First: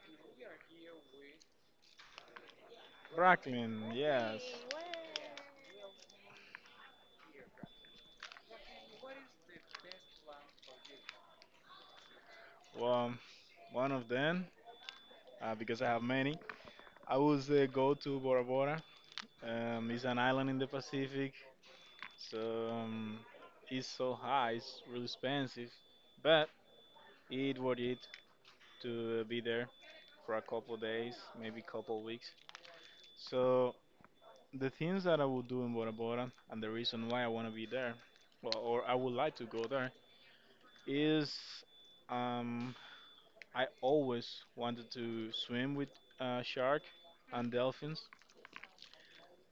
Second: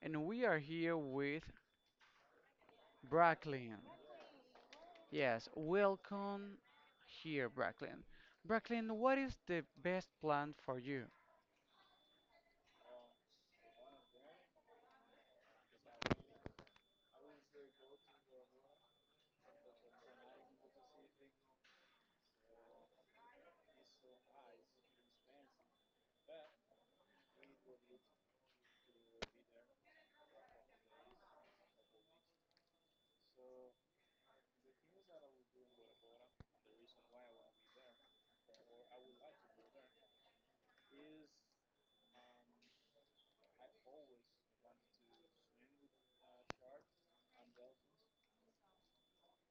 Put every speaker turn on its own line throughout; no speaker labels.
and we are here with Bracklin.
Brooklyn. Yes.
Yes, welcome here, Bracklin. Bracklin, what is the best plan for you?
Well, one of them, because I have many. I would go to Bora Bora. It's an island in the Pacific, so it's so high, it's really expensive, but it worth it to be there for a couple of days, maybe couple weeks. So the things that I would do in Bora Bora and the reason why I want to be there, well, or I would like to go there, is um, I always wanted to swim with shark and dolphins.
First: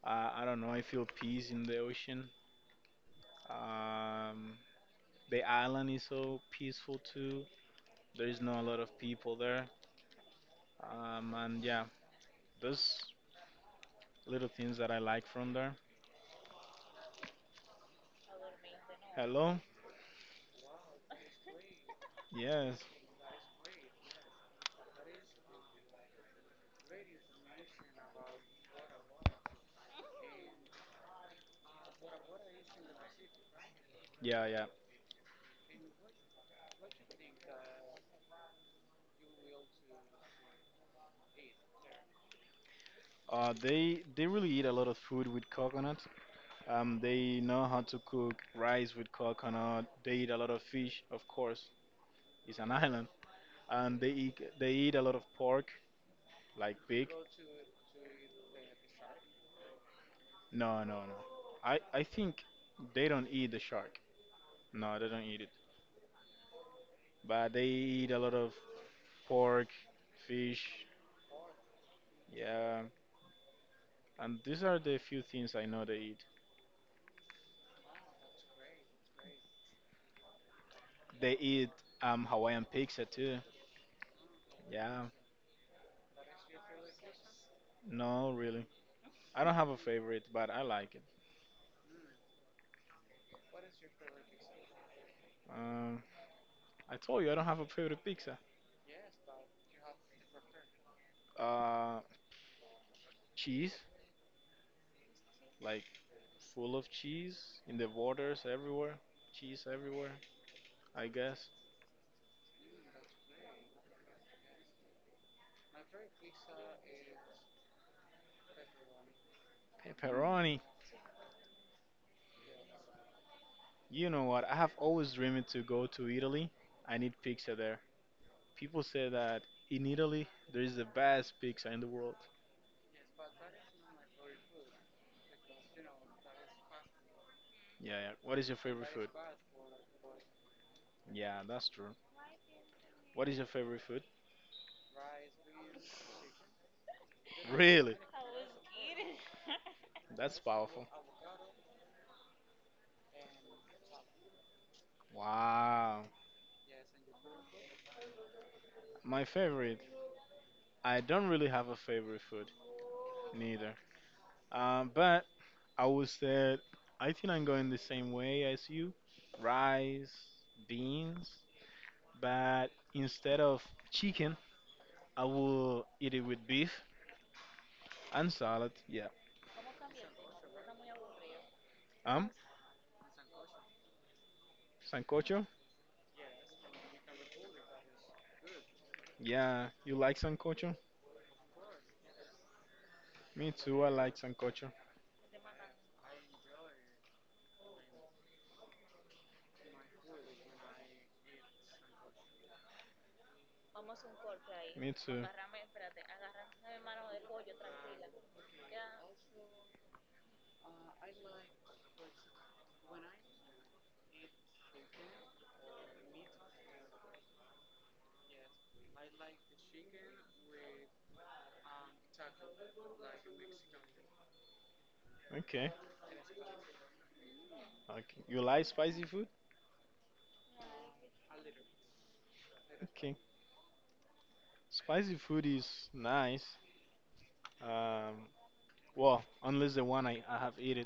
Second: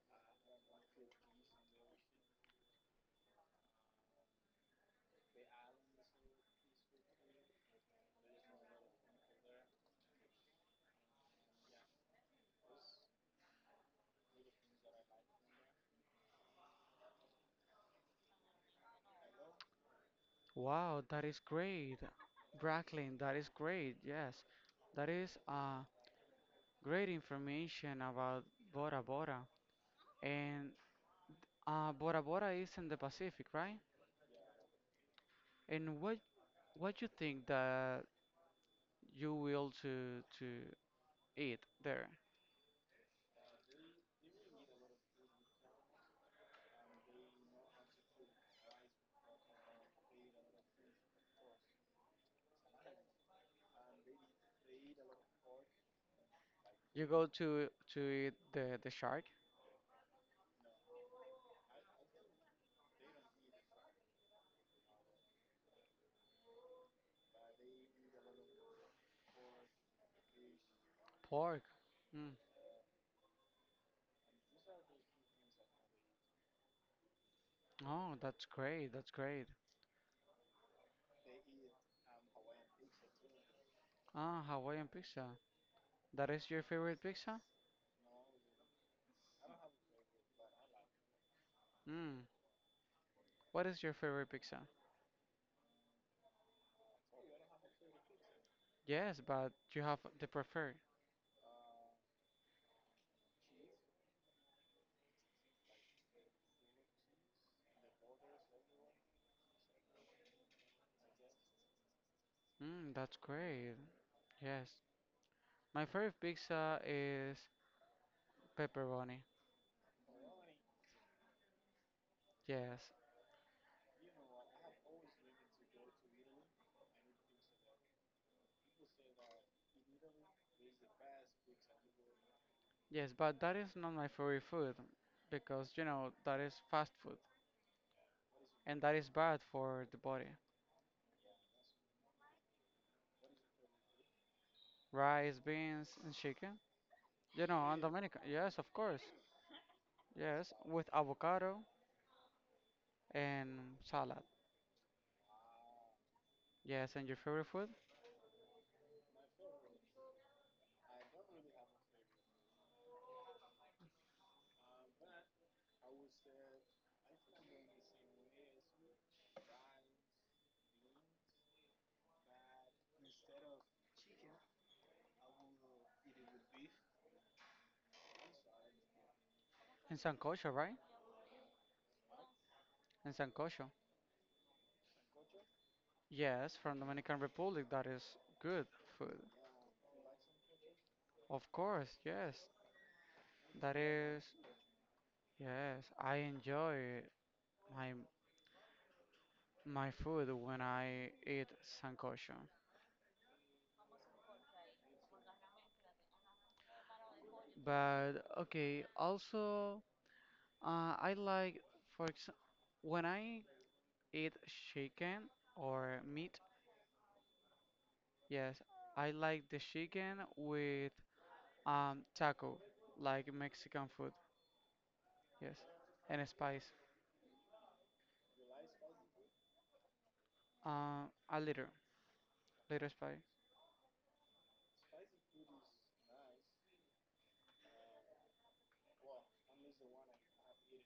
I don't know. I feel peace in the ocean. Um, the island is so peaceful too. There is not a lot of people there. And yeah, those little things that I like from there. Hello.
Wow, that is great.
Yes.
Bracklin, that is great. Yes, that is great information about Bora Bora. And Bora Bora is in the Pacific, right?
Yeah, yeah.
And what you think that you will to eat there.
They really eat a lot of food with coconut. They know how to cook rice with coconut. They eat a lot of fish, of course. It's an island. And they eat a lot of pork, like
You
pig.
go to eat the shark.
No, no, no. I think they don't eat the shark. No, they don't eat it. But they eat a lot of pork, fish.
Pork. Mm.
Yeah, and these are the few things I know they eat.
Oh, that's great. That's great.
They eat Hawaiian pizza too.
Ah, Hawaiian
Yeah.
pizza. That is your favorite pizza?
No, really. I don't have a favorite, but I like it.
Mm. What is your favorite pizza?
Um, I told you I don't have a favorite pizza.
Yes, but you have the preferred.
Uh, Cheese, like full of cheese in the waters everywhere, cheese everywhere, I guess.
That's great. Yes. My favorite pizza is pepperoni.
Pepperoni.
Yes.
You know what? I have always dreamed to go to Italy. I need pizza there. People say that in Italy there is the best pizza in the world.
Yes, but that is not my favorite food because that is fast food
Yeah, yeah. What is your
and
favorite
that is
food?
bad for the body.
Yeah, that's true. What is your favorite food?
Rice, beans, and chicken. You know, and
Really?
Dominican. Yes, of course.
That's
Yes,
powerful.
with avocado and salad.
Wow.
Yes, and your favorite food?
My favorite. I don't really have a favorite food, neither. But I would say I think I'm going the same way as you. Rice, beans, but instead of chicken, I will eat it with beef and salad. Yeah.
In sancocho, right?
Um,
In sancocho.
Sancocho.
Yes, from Dominican Republic. That is good food.
Yeah, you like sancocho?
Of course, yes.
Me
That
too. I like
is,
sancocho.
yes. I enjoy my my food when I eat sancocho.
Me too.
But okay, also I like, for example, when I eat chicken or meat, yes, I like the chicken with taco, like Mexican food. Yes,
Okay.
and spice.
Okay. You like spicy food?
A little
Okay.
spice.
Spicy food is nice. Um, well, unless the one I have eaten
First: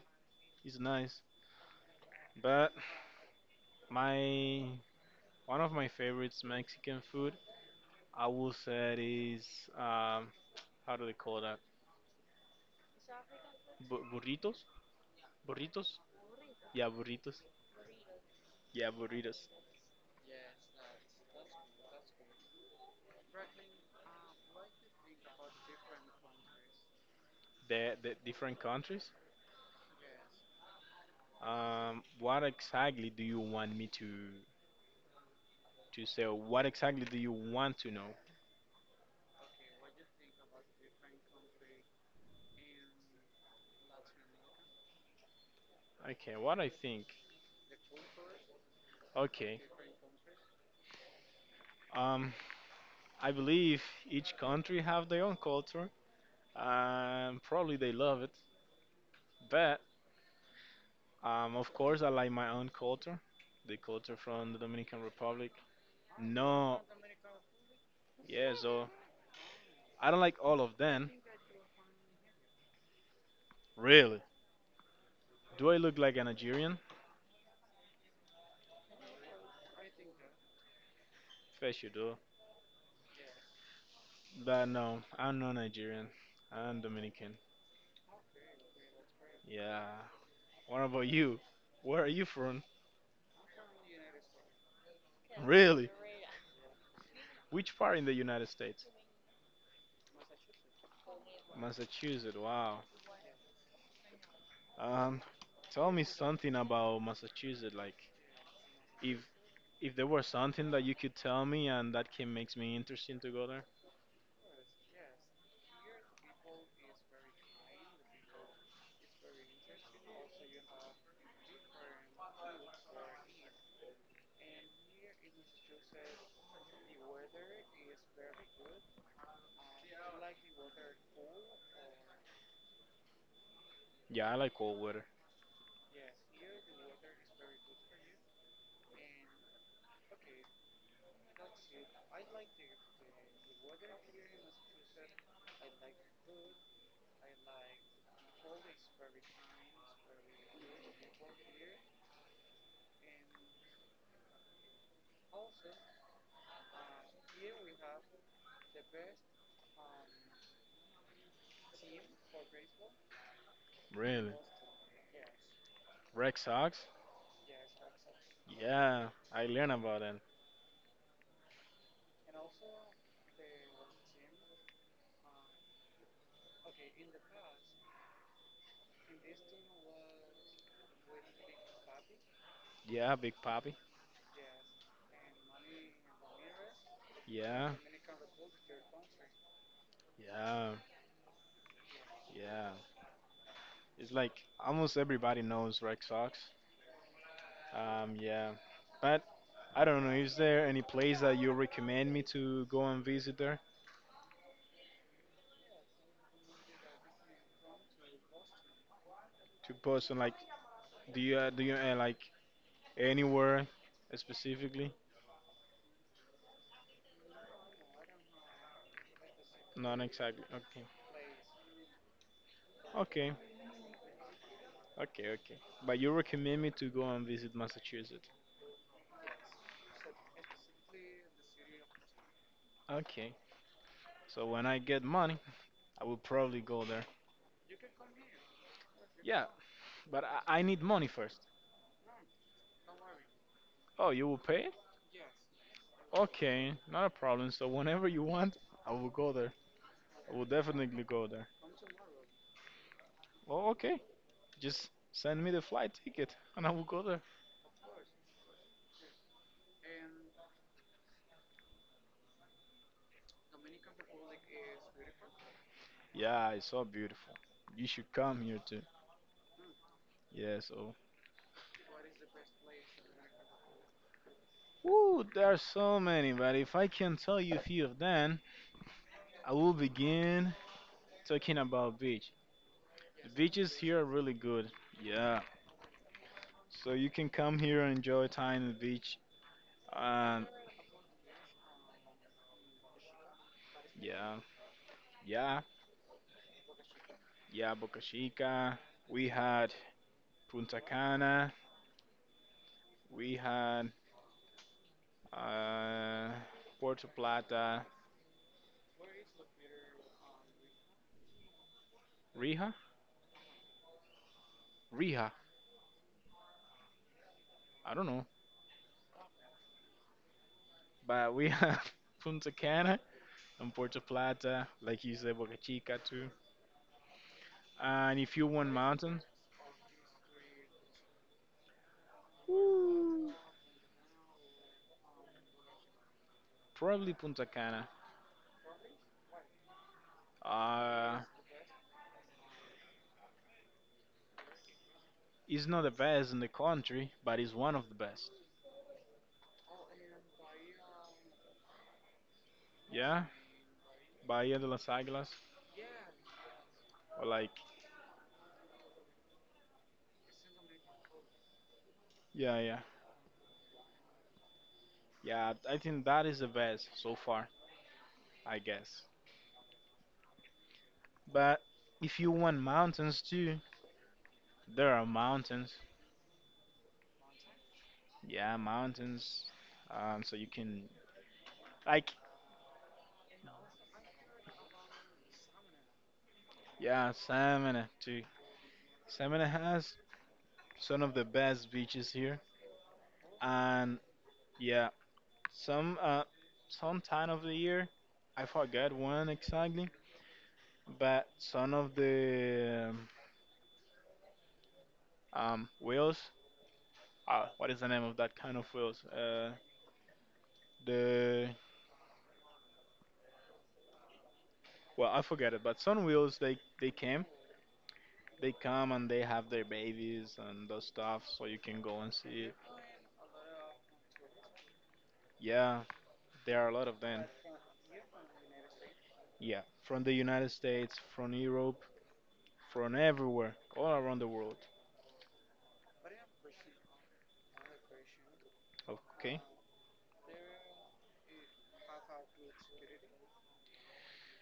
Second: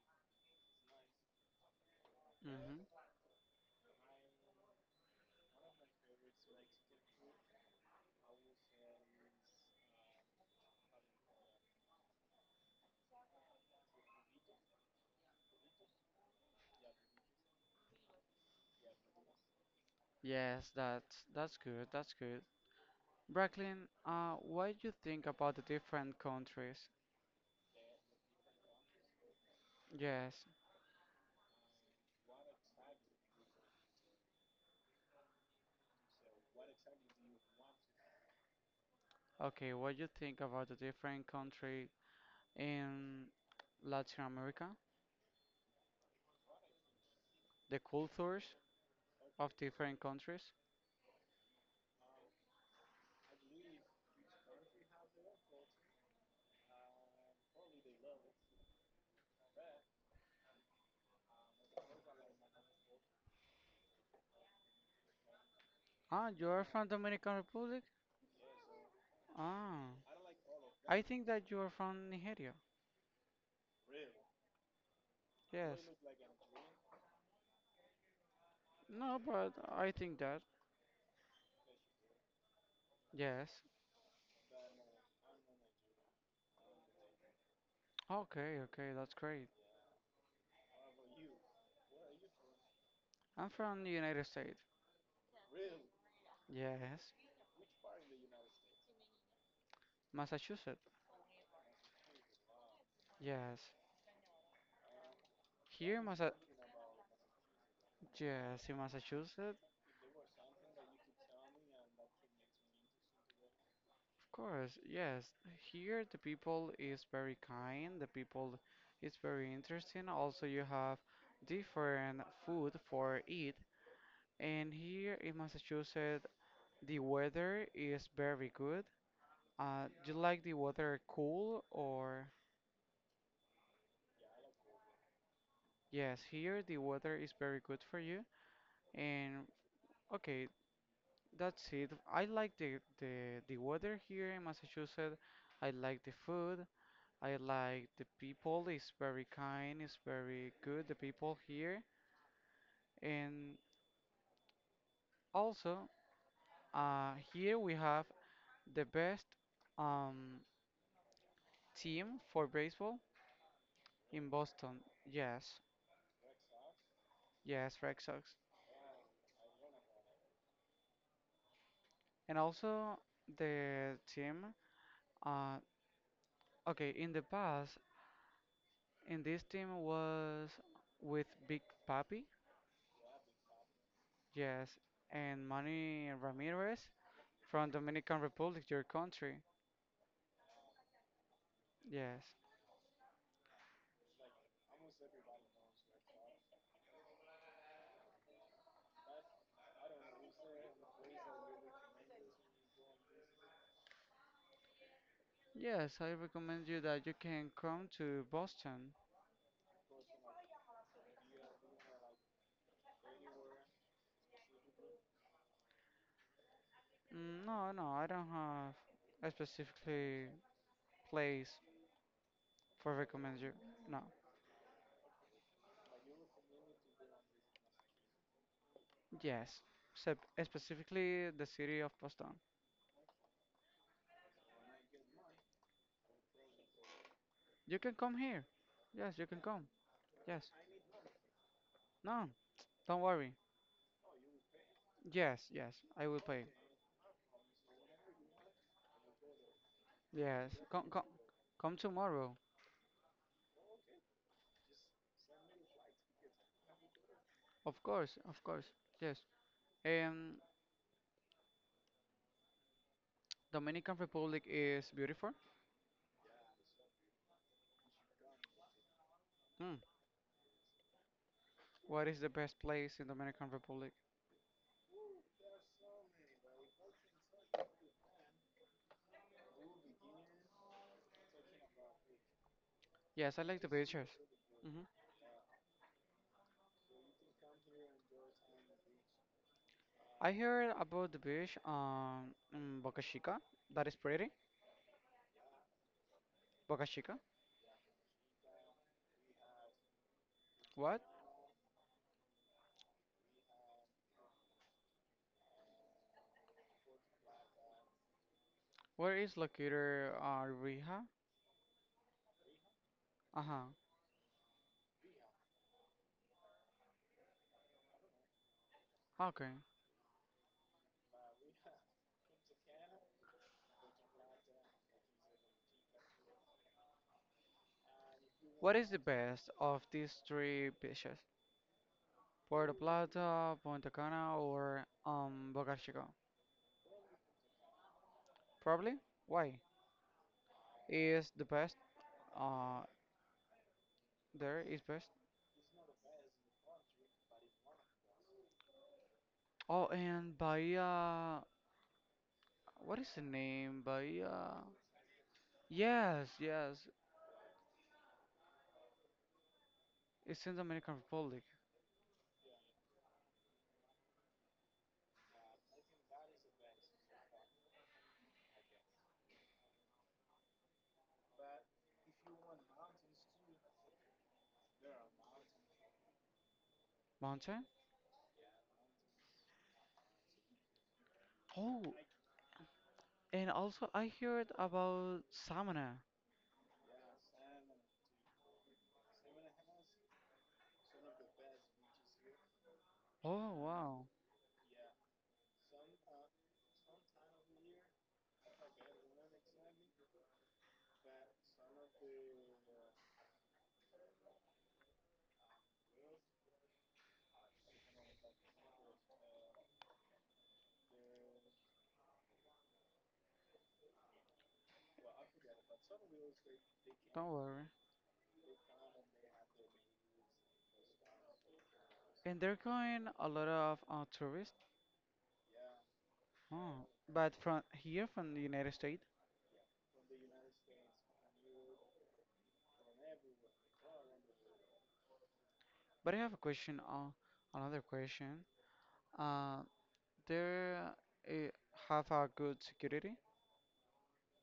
is nice. But
Hmm.
my one of my favorites Mexican food, I will say it is um how do they call that? Burritos? Burritos? Yeah, burritos. Yeah, burritos.
Yes, that's good. That's good. Bracklin, what do you think about the different countries?
The different countries.
Yes.
What exactly do you want me to say? Or what exactly do you want to know?
Okay, what do you think about the different country in Latin America?
Okay, what I think.
The cultures of
Okay.
different countries?
Um, I believe each country have their own culture, and probably they love it. But of course, I like my own culture, the culture from the Dominican Republic.
Ah, you are
No,
from Dominican Republic?
yeah, so
Ah,
I don't like all of
I
them.
think that you are from Nigeria.
Really? Do I
Yes.
look like a Nigerian?
No, but I think that.
Yes, you do.
Yes.
But no, I'm not Nigerian. I'm Dominican.
Okay, okay, that's great.
Yeah. What about you? Where are you from?
I'm from the United States.
Really?
Yes.
Which part in the United States?
Massachusetts.
Massachusetts. Wow.
Yes.
Um, Tell
Here,
me
Massa.
something about Massachusetts. Like,
Yes, in
if
Massachusetts. Of
if there were something that you could tell me and that can makes me interesting to go there.
course. Yes. Here, the people is very kind. The people is very interesting. Also, you have different food for eat. And here in Massachusetts, the weather is very good. Do you like the weather cool or?
Yeah, I like cold weather.
Yes, here the weather is very good for you. And okay, that's it. I like the weather here in Massachusetts. I like the food. I like the people. It's very kind. It's very good. The people here. And also, here we have the best um team for baseball in
Really?
Boston. Yes,
Red Sox?
yes, Red Sox.
Yeah, I learned about them.
And also the team. Uh, okay, in the past. And this team was with Big Papi,
Yeah, Big Papi.
yes, and Manny Ramirez from
Yeah,
Dominican Republic, your country,
yeah,
yes.
yeah. It's like almost everybody knows Red Sox. Yeah, but I don't know. Is there any place that you recommend me to go and visit there?
Yes, I recommend you that you can come to Boston.
To Boston, like, do you like anywhere specifically?
No, no, I don't have a
Not
specifically
exactly. Okay.
place for
Okay.
recommend you. No.
Okay. Okay. But you recommend me to go and visit Massachusetts.
Yes, specifically the city of Boston.
Okay. So when I get money, I will probably go there.
You can come here. Yes, you can
Yeah,
come.
but
Yes.
I need money first.
No, don't worry.
Oh, you will pay it?
Yes, yes, I will pay.
Okay, not a problem. So whenever you want, I will go there. I will
Yes, come, come,
definitely go there.
come tomorrow.
Oh, okay. Just send me the flight ticket and I will go there.
Of course, of course. Yes. Um, Dominican Republic is beautiful.
Yeah, it's so beautiful. You should come here too.
Hmm.
Yeah, so.
What is the best place in Dominican Republic?
Woo, there are so many, but if I can tell you a few of them, I will begin talking about beach. The
Yes, I like the
beaches here
beaches.
are really good.
Hmm.
Yeah. So you can come here and enjoy time on the beach.
I
Um,
heard about the beach in Boca Chica. That is pretty.
yeah, yeah,
Boca Chica.
yeah, Boca Chica. We had Punta
What?
Cana. We had uh, Puerto Plata,
Where is located Rija?
Rija,
Uh-huh.
Rija. I don't know,
Okay.
but we have Punta Cana and Puerto Plata, like you said, Boca Chica too. And if you want
What is the
mountains,
best of these three beaches? Puerto
woo,
Plata, Punta Cana, or Boca Chica?
probably Punta Cana.
Probably. Why?
Uh,
Is the best. Uh, there is best.
it's not the best in the country, but it's one of the best.
Oh, and Bahia, what is the
Yeah,
name? Bahia.
Bahía de las Águilas,
Yes, yes.
or like,
It's in Dominican Republic.
yeah, yeah. Yeah, I think that is the best so far, I guess. But if you want mountains too, there are mountains.
Mountain.
Yeah, mountains. So you can
Oh,
like
and also I heard about Samana.
yeah, Samana too. Samana has some of the best beaches here,
Oh,
and
wow.
yeah, some uh, some time of the year, I forgot when exactly, but some of the whales. What is the name of that kind of whales? The well, I forget it, but Sun Wheels they came,
Don't worry.
they come and they have their babies and those stuff, so you can go and
And
see
they're
it.
going a lot of tourists.
Yeah, there are a
Oh,
lot of them.
but from here, from the United States.
Yeah, from the United States, from Europe, from everywhere, all around the world.
But I have a question. Another question.
Okay.
Uh, there uh, have a good security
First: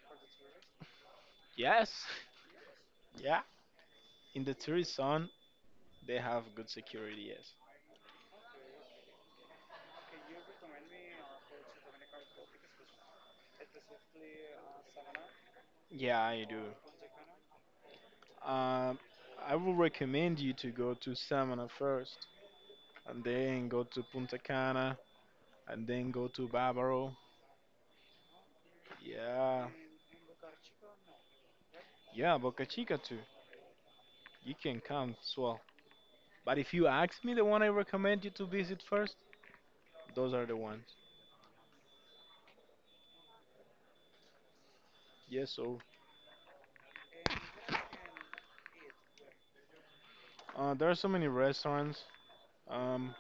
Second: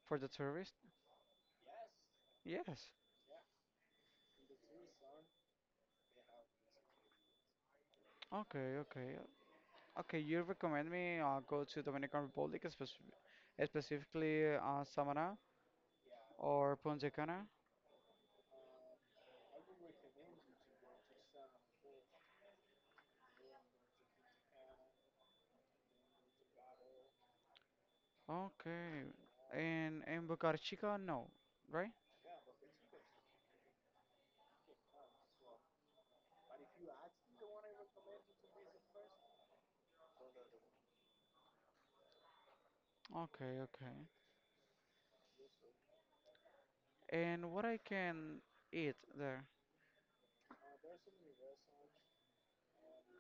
for the tourists.
Yes.
Yes.
Yeah. In the tourist zone, they have good security. Yes.
Okay, okay. Okay, you recommend me go to Dominican Republic, specifically Samaná
Yeah, I do.
or Punta Cana?
Um, I will recommend you to go to Samana first, and then go to Punta Cana, and then go to Bávaro,
Okay.
yeah,
And Boca Chica, no, right?
yeah, Boca Chica too. You can come as well. But if you ask me the one I recommend you to visit first, those are the ones.
Okay, okay.
Yes, so
And what I can eat there?
there are so many restaurants. Um,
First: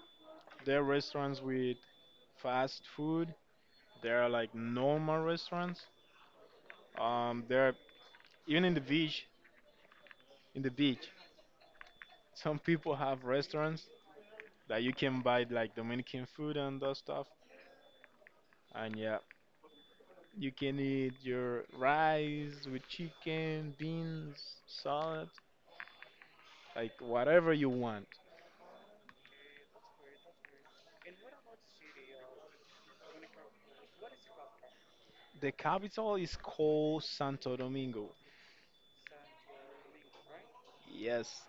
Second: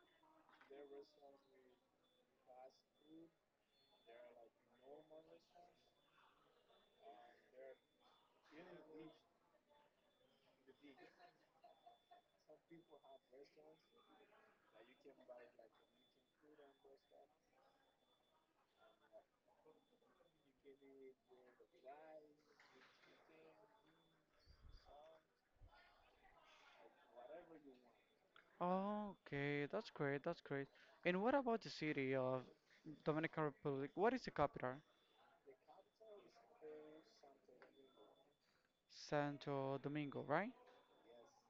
there are restaurants with fast food. There are like normal restaurants. There are even in the beach. In the beach, some people have restaurants that you can buy like Dominican food and that stuff. And yeah, you can eat your rice with chicken, beans, salad, like whatever you want.
Okay, that's great, that's great. And what about the city of Dominican Republic? What is the capital?
The capital is called Santo Domingo.
Santo Domingo, right?
Yes.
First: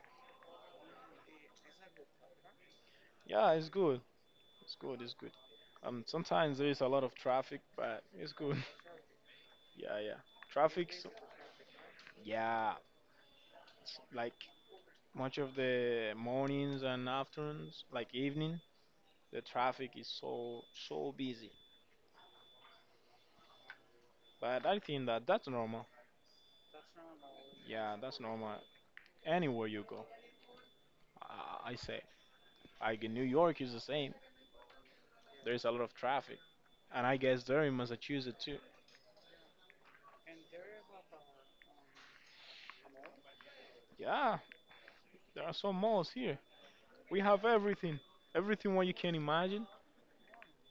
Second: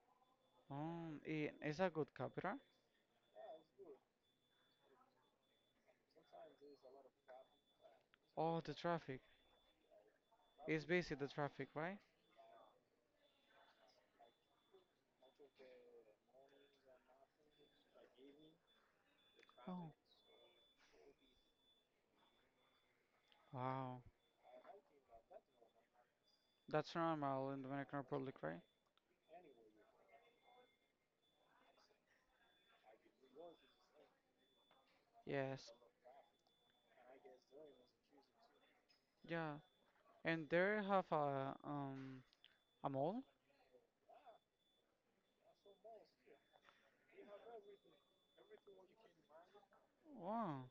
Oh, is that good capital?
Yeah, it's good. It's good. It's good. Sometimes there is a lot of traffic, but it's good.
Oh, the traffic.
Yeah, yeah.
It's
Traffic. So,
busy, the traffic, right?
yeah, it's like much of the mornings and afternoons, like evening, the traffic
Oh,
is so busy.
wow.
But I think that that's normal.
That's normal in
Yeah,
Dominican
that's
Republic,
normal.
right?
Anywhere you go, I say. Like in New York is the same. There
Yes.
is a lot of traffic. And I guess they're in Massachusetts too.
Yeah. And there have a mall?
Yeah, there are some malls here. We have everything. Everything what you can imagine,
Wow.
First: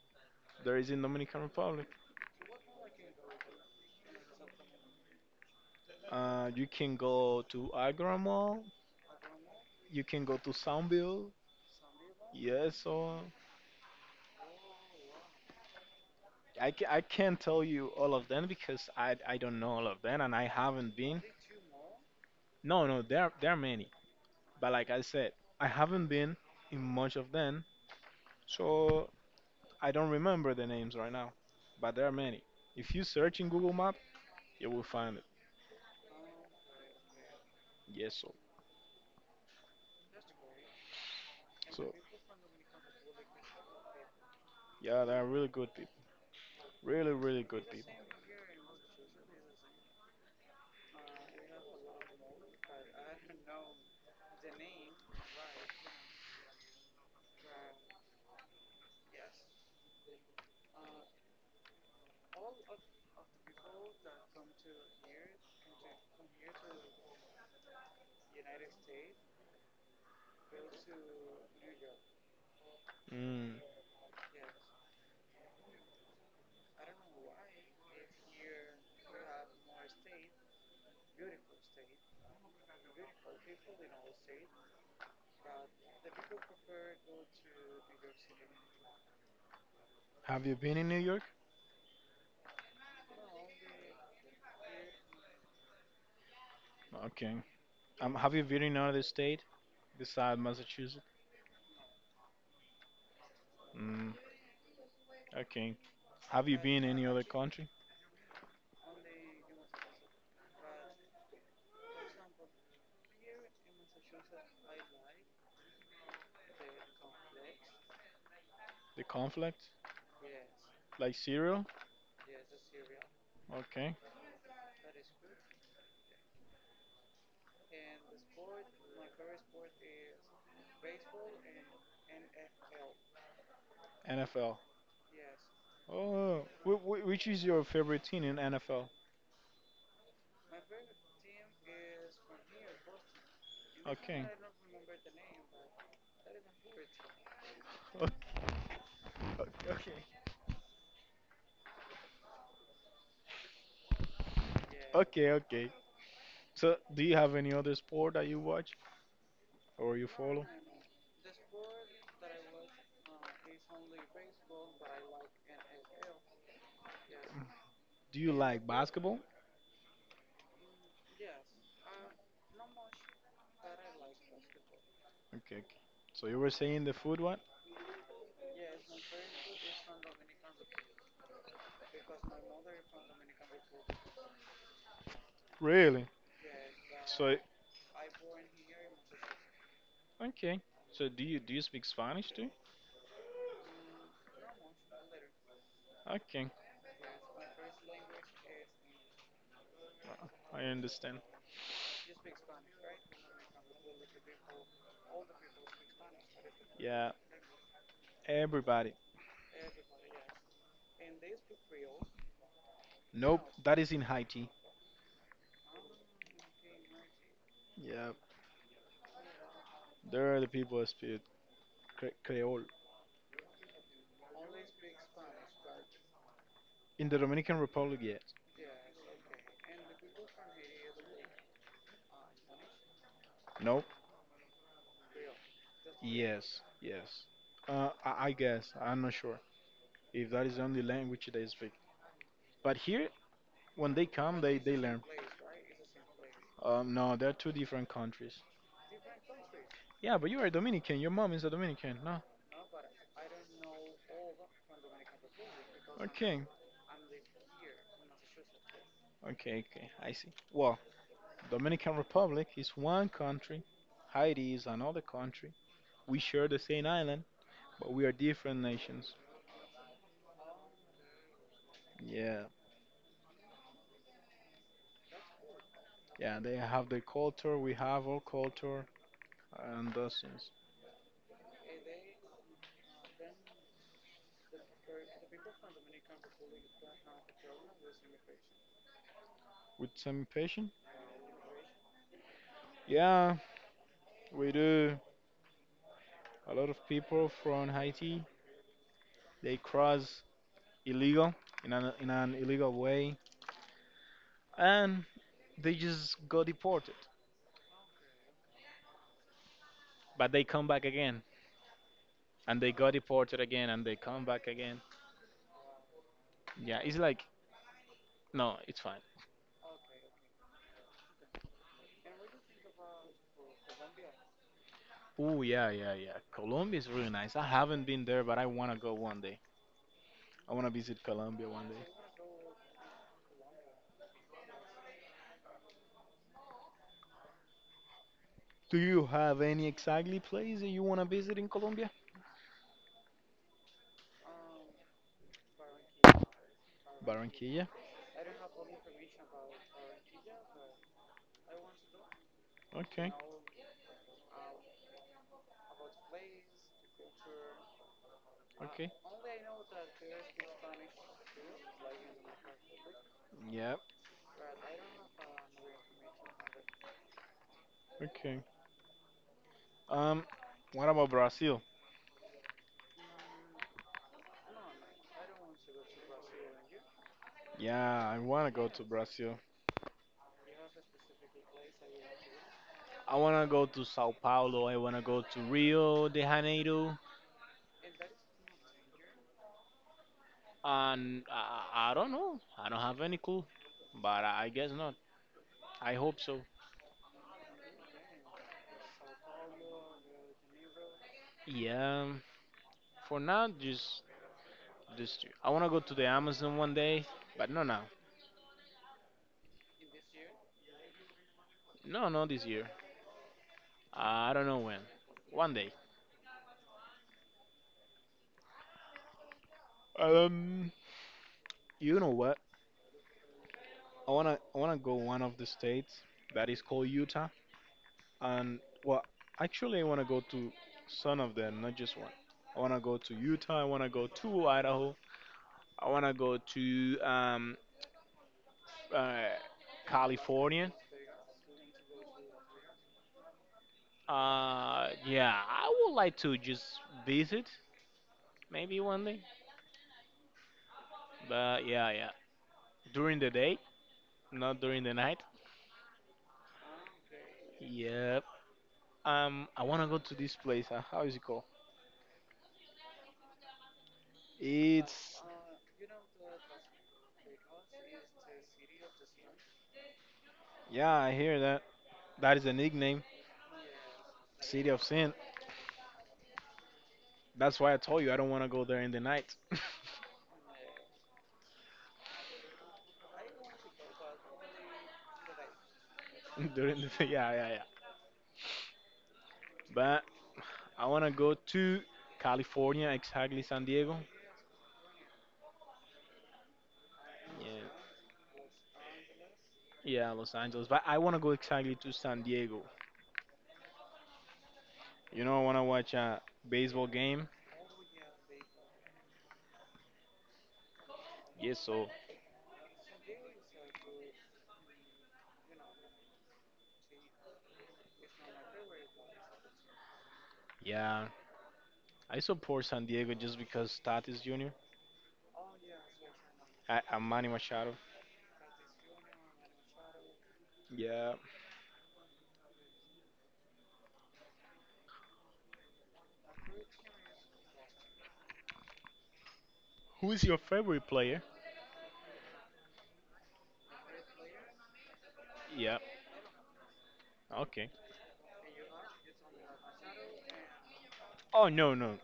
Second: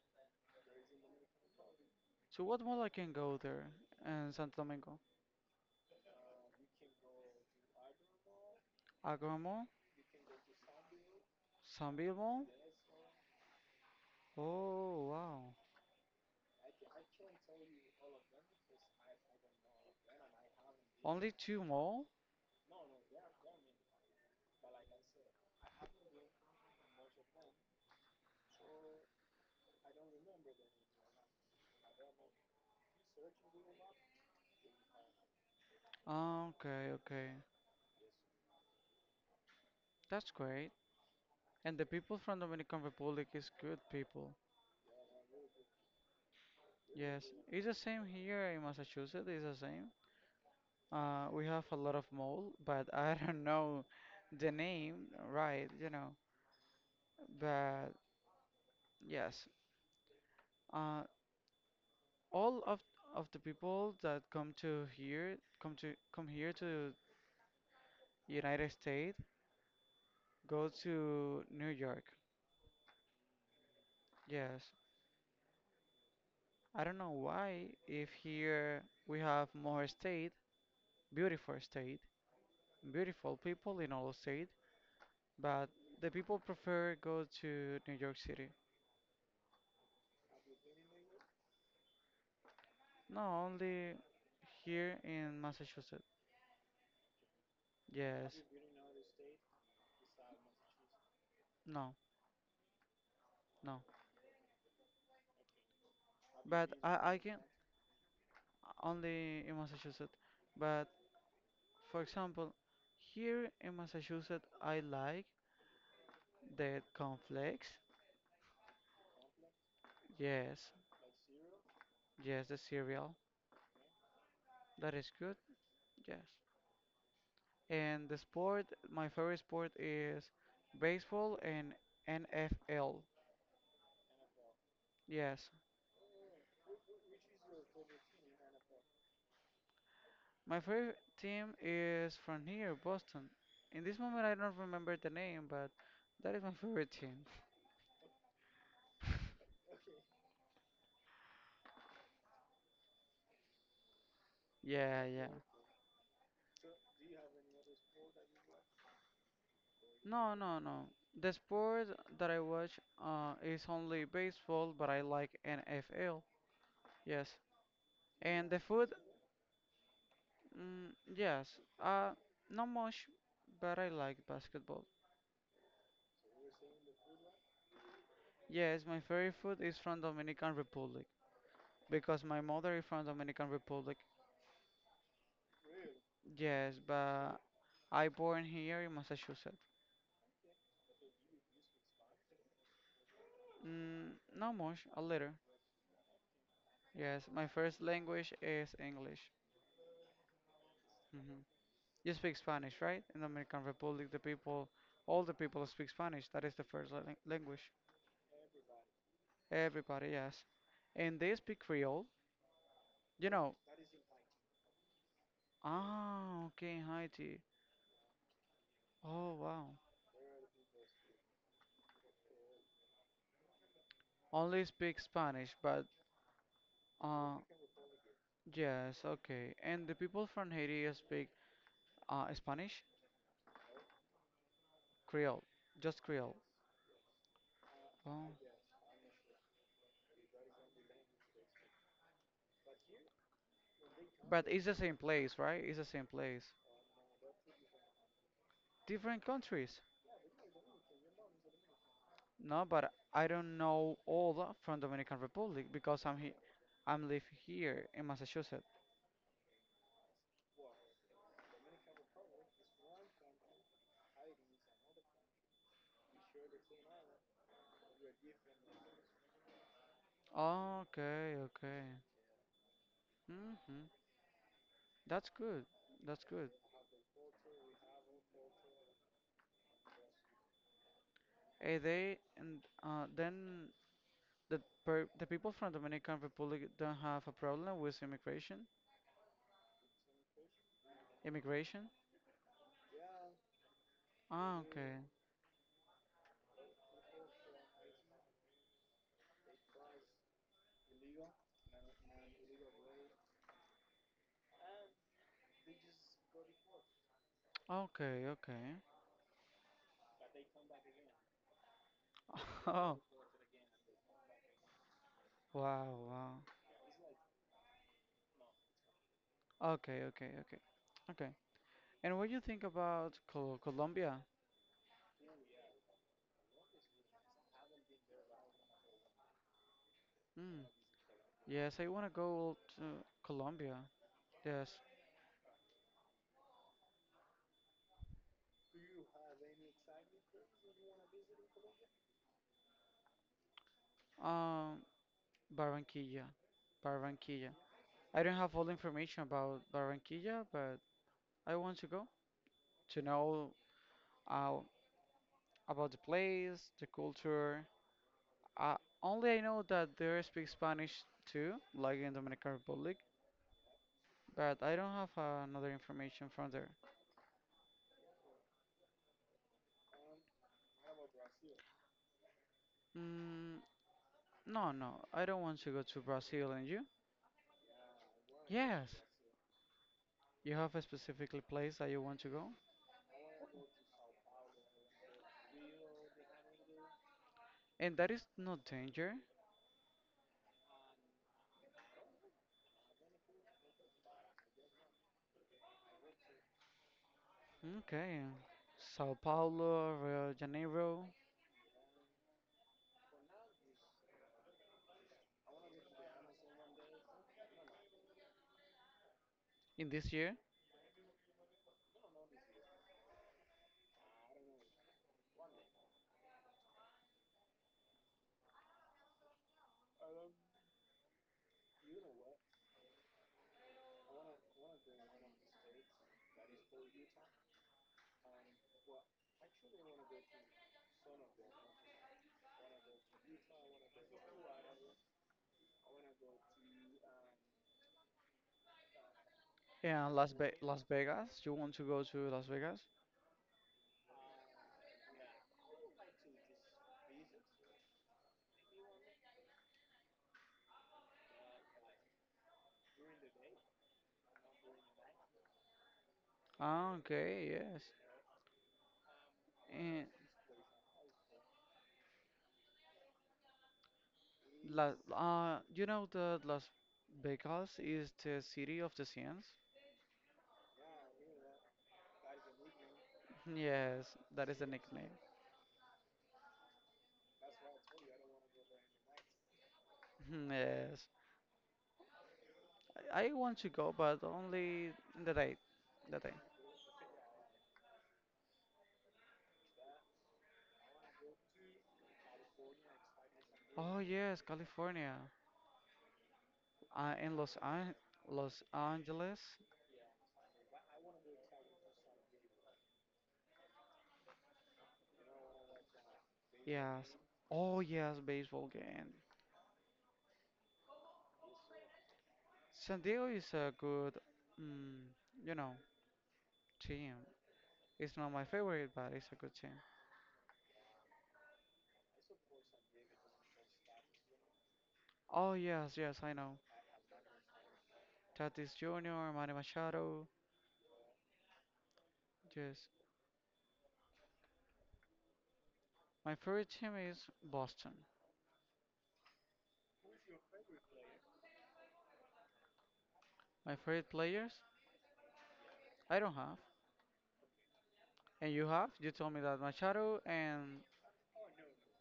there is in Dominican Republic.
So what mall I can go there in Santo Domingo?
You can go to Agra Mall.
Agua Mall?
You can go to Soundville.
Sanville Mall?
Yeah, so
Oh, wow.
I can't tell you all of them because I don't know all of them and I haven't been.
Only two mall?
No, no, there are many. But like I said, I haven't been in much of them. So I don't remember the names right now. But there are many. If you search in Google Map, you will find it.
Ah, okay, okay.
Yes,
That's great. And the
so
people from Dominican Republic is good people.
yeah, they're really good people. Really,
Yes.
really good
It's the
people.
same here in Massachusetts, it's the same. We have a lot of mall, but I don't know the name, right. But yes, uh, all of the people that come to here, come here to United States, go to New York.
Mm.
Yes. I don't know why, if here we have more state, beautiful people in all state, but the people prefer go to New York City.
Have you been in New York?
No, only here in Massachusetts.
Okay. Have
Yes.
you been in another state besides Massachusetts?
No, no.
Mm. Okay. Have you
But
been in any
I
other
can
country?
only in Massachusetts. But for example, here in Massachusetts, I like the cornflakes.
The conflict?
Yes,
Like Syria?
yes, the cereal.
Okay.
That is good. Yes. And the sport, my favorite sport is baseball and NFL.
NFL.
Yes.
Oh, which is your favorite team in NFL?
My favorite team is from here, Boston. In this
Okay.
moment, I don't remember the name, but that is my favorite team.
Okay,
Yeah, yeah.
okay, okay. So, do you have any other sport that you watch or you
No,
follow?
no, no. The sport that I watch is only baseball, but I like NFL. Yes.
Do you
And the
like
food,
basketball?
mm, yes. Uh, Not much, but I like basketball.
Okay. Okay. So you were saying the food one?
Yes, my favorite food is from Dominican Republic because my mother is from Dominican Republic.
Really?
Yes,
So
but I born here in Massachusetts.
okay. So do you speak Spanish too?
Mm, Not much, a little.
Okay.
Yes, my first language is English.
I understand.
Hmm. You speak Spanish, right? In the Dominican Republic, the people, all the people speak Spanish. That is the first
Yeah,
language.
everybody.
Everybody, yes. And they speak Creole. You
Nope,
know,
that is in Haiti.
ah, okay, in Haiti.
Yeah,
Oh, wow.
there are the people that speak Creole.
Only speak Spanish, but
In the
uh,
Dominican Republic, yes.
yes, okay. And the people from Haiti speak Spanish,
Nope.
Creole, just Creole.
Yes, yes.
Oh,
I guess I'm not sure if that is the only language they speak. But here, when they come,
but it's the
they
same
learn.
place, right? It's the same place.
No, they're two different countries.
Different countries.
Yeah, but you are Dominican. Your mom is a Dominican, no?
No, but I don't know all from Dominican Republic because I'm here.
Okay,
I'm live here in Massachusetts.
okay, okay. I see. Well, Dominican Republic is one country. Haiti is another country. We share the same island, but we are different nations.
Okay, okay.
Yeah,
Hmm. That's good. That's
yeah.
good.
They have their culture. We have our culture, and those things.
They and then the people from Dominican Republic don't have a problem with immigration.
With some patient?
Immigration.
Yeah, we
Ah, okay.
do. A lot of people from Haiti they cross illegal in an illegal way, and They just got deported.
Okay, okay.
But they come back again, and they got deported again, and they come back again.
Oh, wow, wow.
Yeah, it's like, no, it's fine.
Okay, okay, okay, okay. And what do you think about Colombia?
Oh, yeah, yeah, yeah. Colombia is really nice. I haven't been there, but I want to go one day. I
Hmm.
want to visit Colombia one
Yes,
day.
I want to go to Colombia. Yes.
Do you have any exactly place that you want to visit in Colombia?
Um, Barranquilla. Barranquilla.
Barranquilla?
I don't have all the information about Barranquilla, but I want to go to
Okay,
know uh, about the place, the culture. Uh,
okay.
Only I know that there speak Spanish too, like in Dominican Republic,
Yeah,
but I don't have another information from there.
okay. Um, what about Brazil?
Mm, no, no, I don't want to go to Brazil. And you?
Yeah, I want to go to
Yes.
Brazil.
You have a specific place that you want to go?
I want to go to Sao Paulo. I want to go to Rio de Janeiro.
And that is no danger.
And I don't know. I don't have any clue, but I guess not. I hope so.
Okay, Sao Paulo, Rio de Janeiro
Yeah. For now, just two. I wanna go to the Amazon one day, but no now.
in this year,
No, no, this year. I don't know when. One day. Um, you know what? I wanna go one of the states that is called Utah, and well, actually I wanna go to some of them, not just one. I wanna go to Utah. I wanna go to Idaho. I wanna go to uh,
and Las Ve
California.
Las Vegas. You want to go to Las Vegas?
Yeah, I would like to just visit maybe one day. But yeah, yeah, during the day, not during the night.
Ah, okay, yes.
Yep. I wanna go
And
to this place. How is it called?
La
It's
you know that Las Vegas is the city of the science?
Yeah, I hear that. That is a nickname.
Yes, that is the
City of
nickname.
Sin. That's why I told you I don't wanna go there in the night.
Yes, I want to go, but only in the day, the day.
During the yeah, yeah, yeah. But I wanna go to California, exactly San Diego.
Oh yes, California, in Los
Yeah.
An Los Angeles.
Yeah, Los Angeles. But I want to go exactly to San Diego. You know, I want to watch a baseball
Yes.
game.
Oh yes, baseball game.
Yes, so
San Diego is a good, mm, you know, team. It's not my favorite, but it's a good team.
yeah, I support San Diego just because Tatis Jr.
Oh yes, yes, I know.
I'm Manny Machado.
Tatis Jr., Manny Machado.
Yeah.
Yes, my favorite team is Boston.
Who is your favorite player?
My favorite players,
Yeah.
I don't have,
Okay.
and you have. You told me that Machado and
Oh no, no.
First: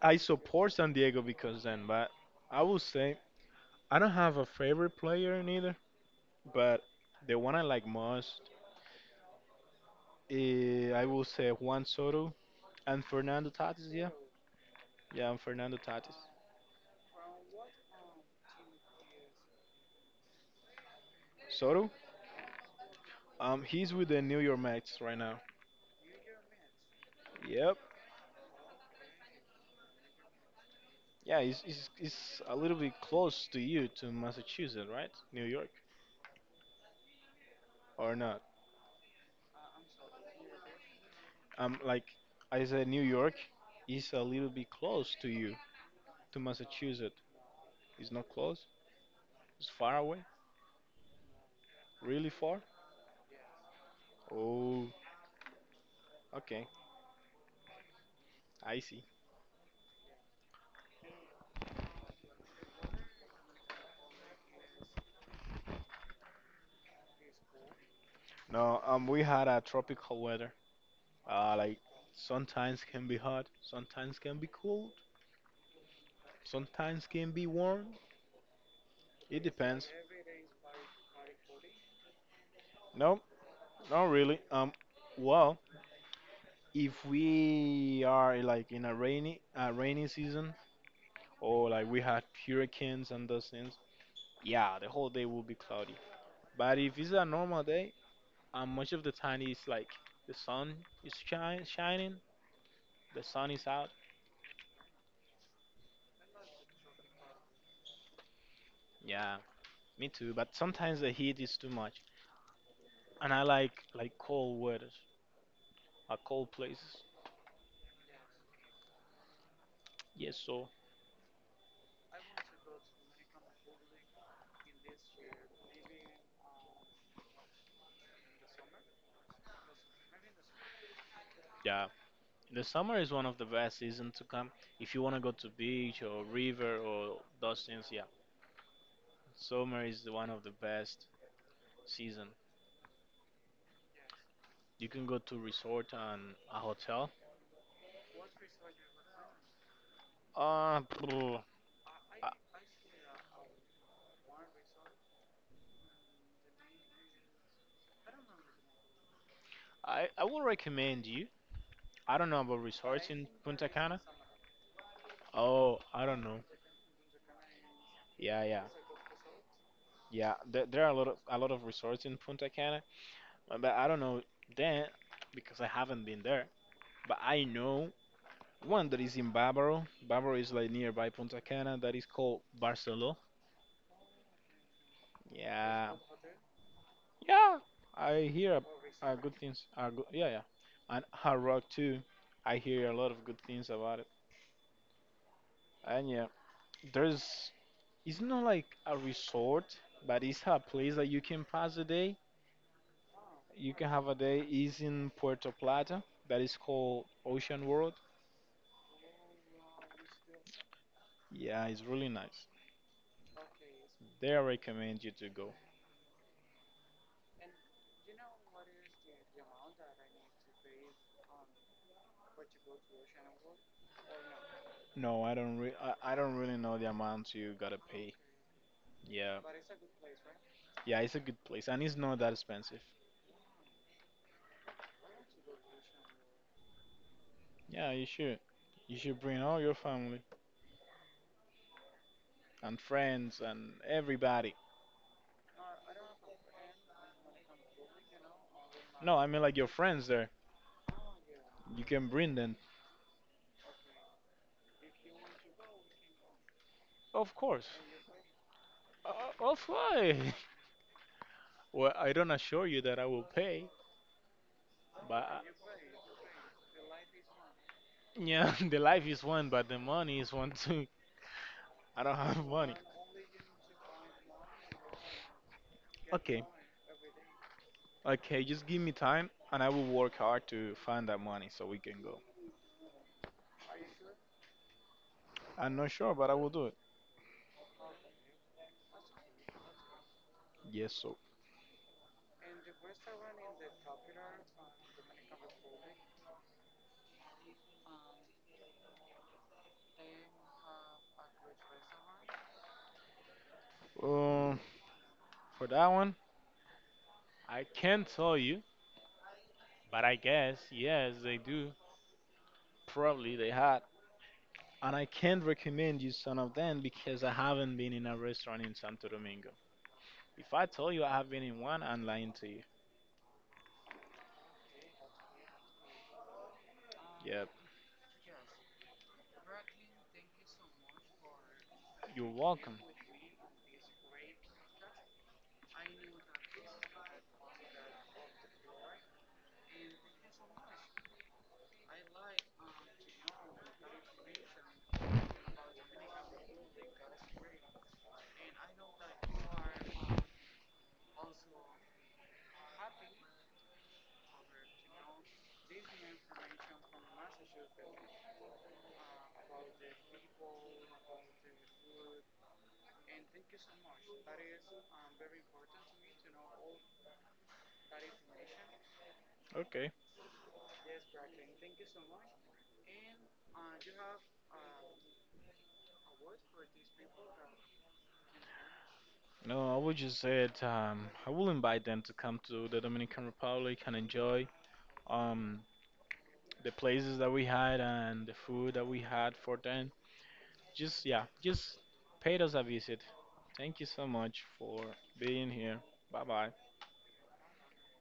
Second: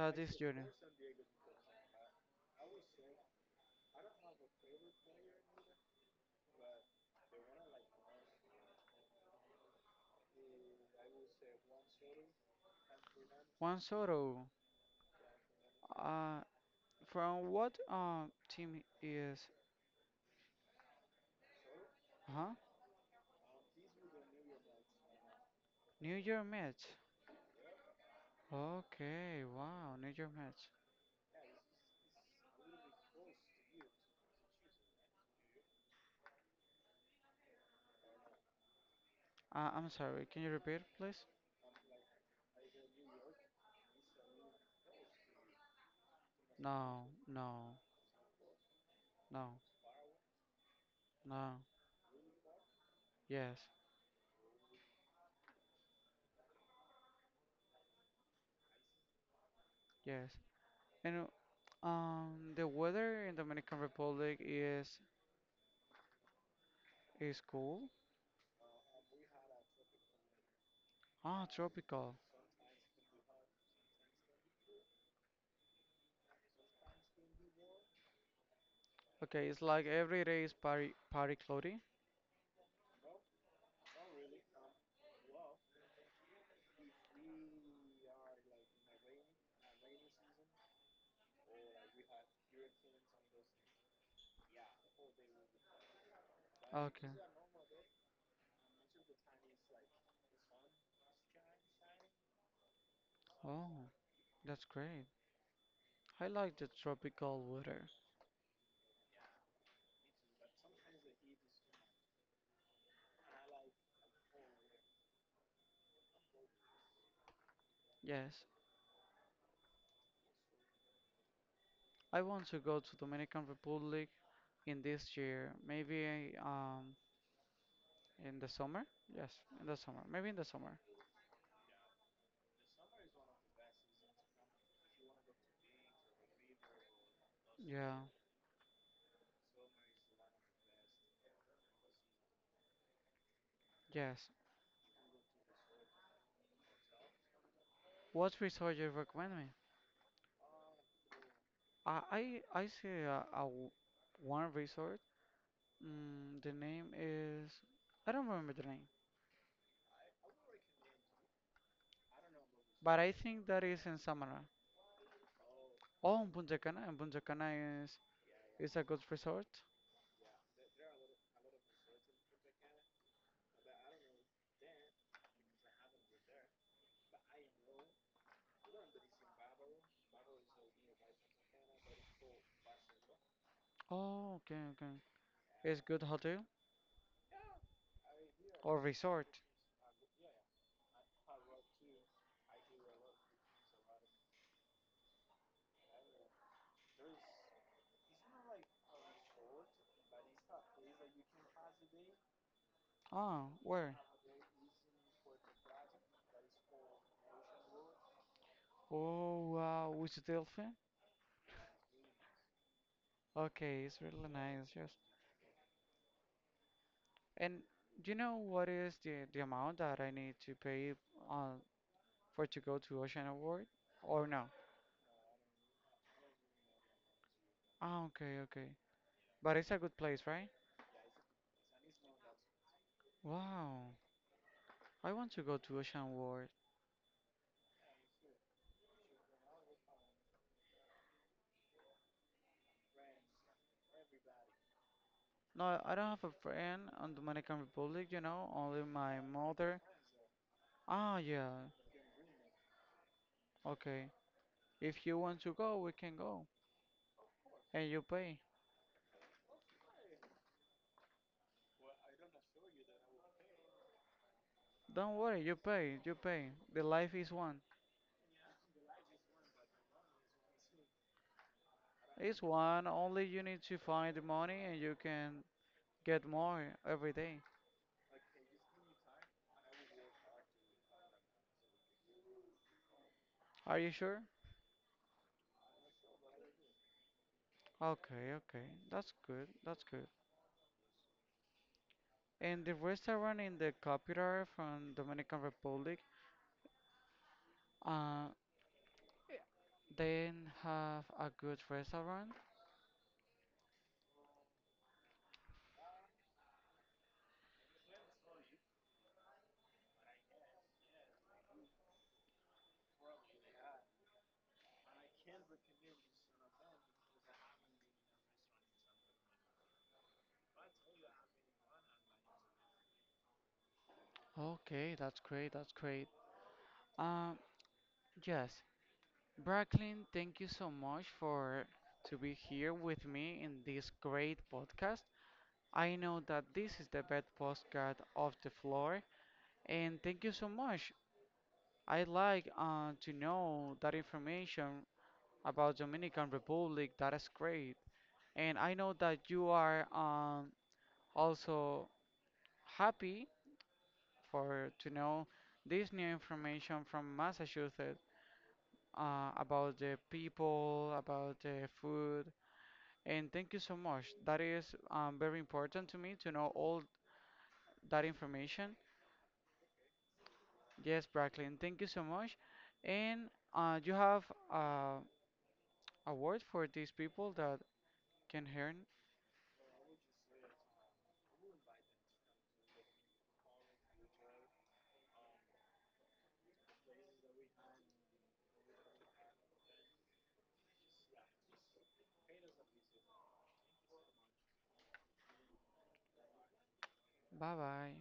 I
Jr.
support San Diego because then, but I will say I don't have a favorite player neither. But the one I like most, I will say Juan Soto and Fernando
Juan
Tatis. Yeah.
Soto.
Yeah, and Fernando Tatis.
Uh, from what team is?
Soto?
Huh?
He's with the New York Mets right now.
New York Mets.
Yep.
Okay, wow, New York Mets.
Yeah, he's a little bit close to you, to Massachusetts, right? New York, or not?
I'm sorry. Can you repeat, please?
Like I said, New York is a little bit close to you, to
No,
Massachusetts.
no,
It's not close.
no,
It's far away.
no.
Really far.
Yes,
Oh, okay. I see.
yes. And the weather in Dominican Republic is cool.
No, we had a tropical weather.
Ah,
Like
tropical.
sometimes can be hot, sometimes can be cold, sometimes can be warm. It
Okay, it's like
depends.
every day is party cloudy.
No, not really. Well, if we are like in a rainy, rainy season, or like we had hurricanes and those things, yeah, the whole day will be cloudy. But if
Okay.
it's a normal day, much of the time it's like the sun shining, the sun is out.
Oh, that's great. I like the tropical weather.
Yeah, me too. But sometimes the heat is too much, and I like cold weather, like cold places.
Yes,
Yes, so.
I want to go to Dominican Republic in this year. Maybe in the summer. Yes, in the summer. Maybe in the summer.
Yeah. The summer is one of the best season to come. If you want to go to beach or river or those things, yeah,
Yeah.
summer is the one of the best season.
Yes.
You can go to resort and a hotel.
What resort you recommend me?
Uh, I,
I see one resort. Mm, the name is I don't remember the name,
I would recommend you. I don't know about
but I
resorts in
think that
Punta
is in
Cana.
Samara.
Oh, I
Oh,
don't
in
know.
Punta Cana, and Punta Cana is
Yeah, yeah,
is a good resort.
yeah. There are a lot of resorts in Punta Cana, but I don't know then because I haven't been there. But I know one that is in Bávaro. Bávaro is like nearby Punta Cana. That is called Barceló.
Oh, okay, okay. It's
Yeah,
good hotel
yeah. I hear
or
a
resort.
good things. Are good. Yeah, yeah. And Hard Rock too. I hear a lot of good things about it. And yeah, there's. It's not like a resort, but it's a place that you can pass the day.
Ah,
You can
where?
have a day. Is in Puerto Plata. That is called Ocean World.
Oh, wow, Which Delphi?
Yeah, it's really nice.
Okay, it's really
There, I
nice. Yes.
recommend you to go.
And do you know what is the amount that I need to pay uh, for to go to Ocean Award or no?
No, I don't. I don't really know the amount you gotta
Ah,
pay.
okay, okay.
Yeah.
But it's a good place, right?
Yeah, it's a good place and it's not that expensive.
Wow. I want to go to Ocean World.
Yeah, you should. You should bring all your family and friends and everybody.
No, I don't have a friend on Dominican Republic, only my
No, I mean like your
mother.
friends there.
Ah, yeah.
You can bring them.
Okay. If you want to go, we can go.
Of course.
And you pay.
Uh, of course. Well, I don't assure you that I will pay,
Don't
but
worry,
I-
you pay, you pay. The life is one.
yeah, the life is one, but the money is one too. I don't
It's
have money.
one, only you need to find the money and you can get
Okay.
more every day.
Okay, just give me time and I will work hard to find that money so we can go.
Are you sure?
I'm not sure, but I will do it.
Okay, okay. That's good, that's good.
Yes, so.
And the restaurant in the capital from Dominican Republic, uh, then have a good restaurant.
Um, for that one, I can't tell you, but I guess yes, they do. Probably they had, and I can't recommend you some of them because I haven't been in a restaurant in Santo Domingo. If I tell you I have been in one, I'm lying to you.
Okay, that's great. That's great. Um,
Yep,
yes, Bracklin, thank you so much for to
you're
be here
welcome.
with me in this great podcast. I know that this is the best podcast of the floor, and thank you so much. I like to know that information about Dominican Republic. That is great, and I know that you are also happy for to know this new information from Massachusetts about the people, about the food. And thank you so much. That is very important to me to know all that information.
Okay.
Yes, Bracklin, thank you so much. And you have uh, a word for these people that can hear.
No, I would just say that I will invite them to come to the Dominican Republic and enjoy um the places that we had and the food that we had for them. Just yeah, just paid us a visit. Thank you so much for being here. Bye bye.
Bye bye.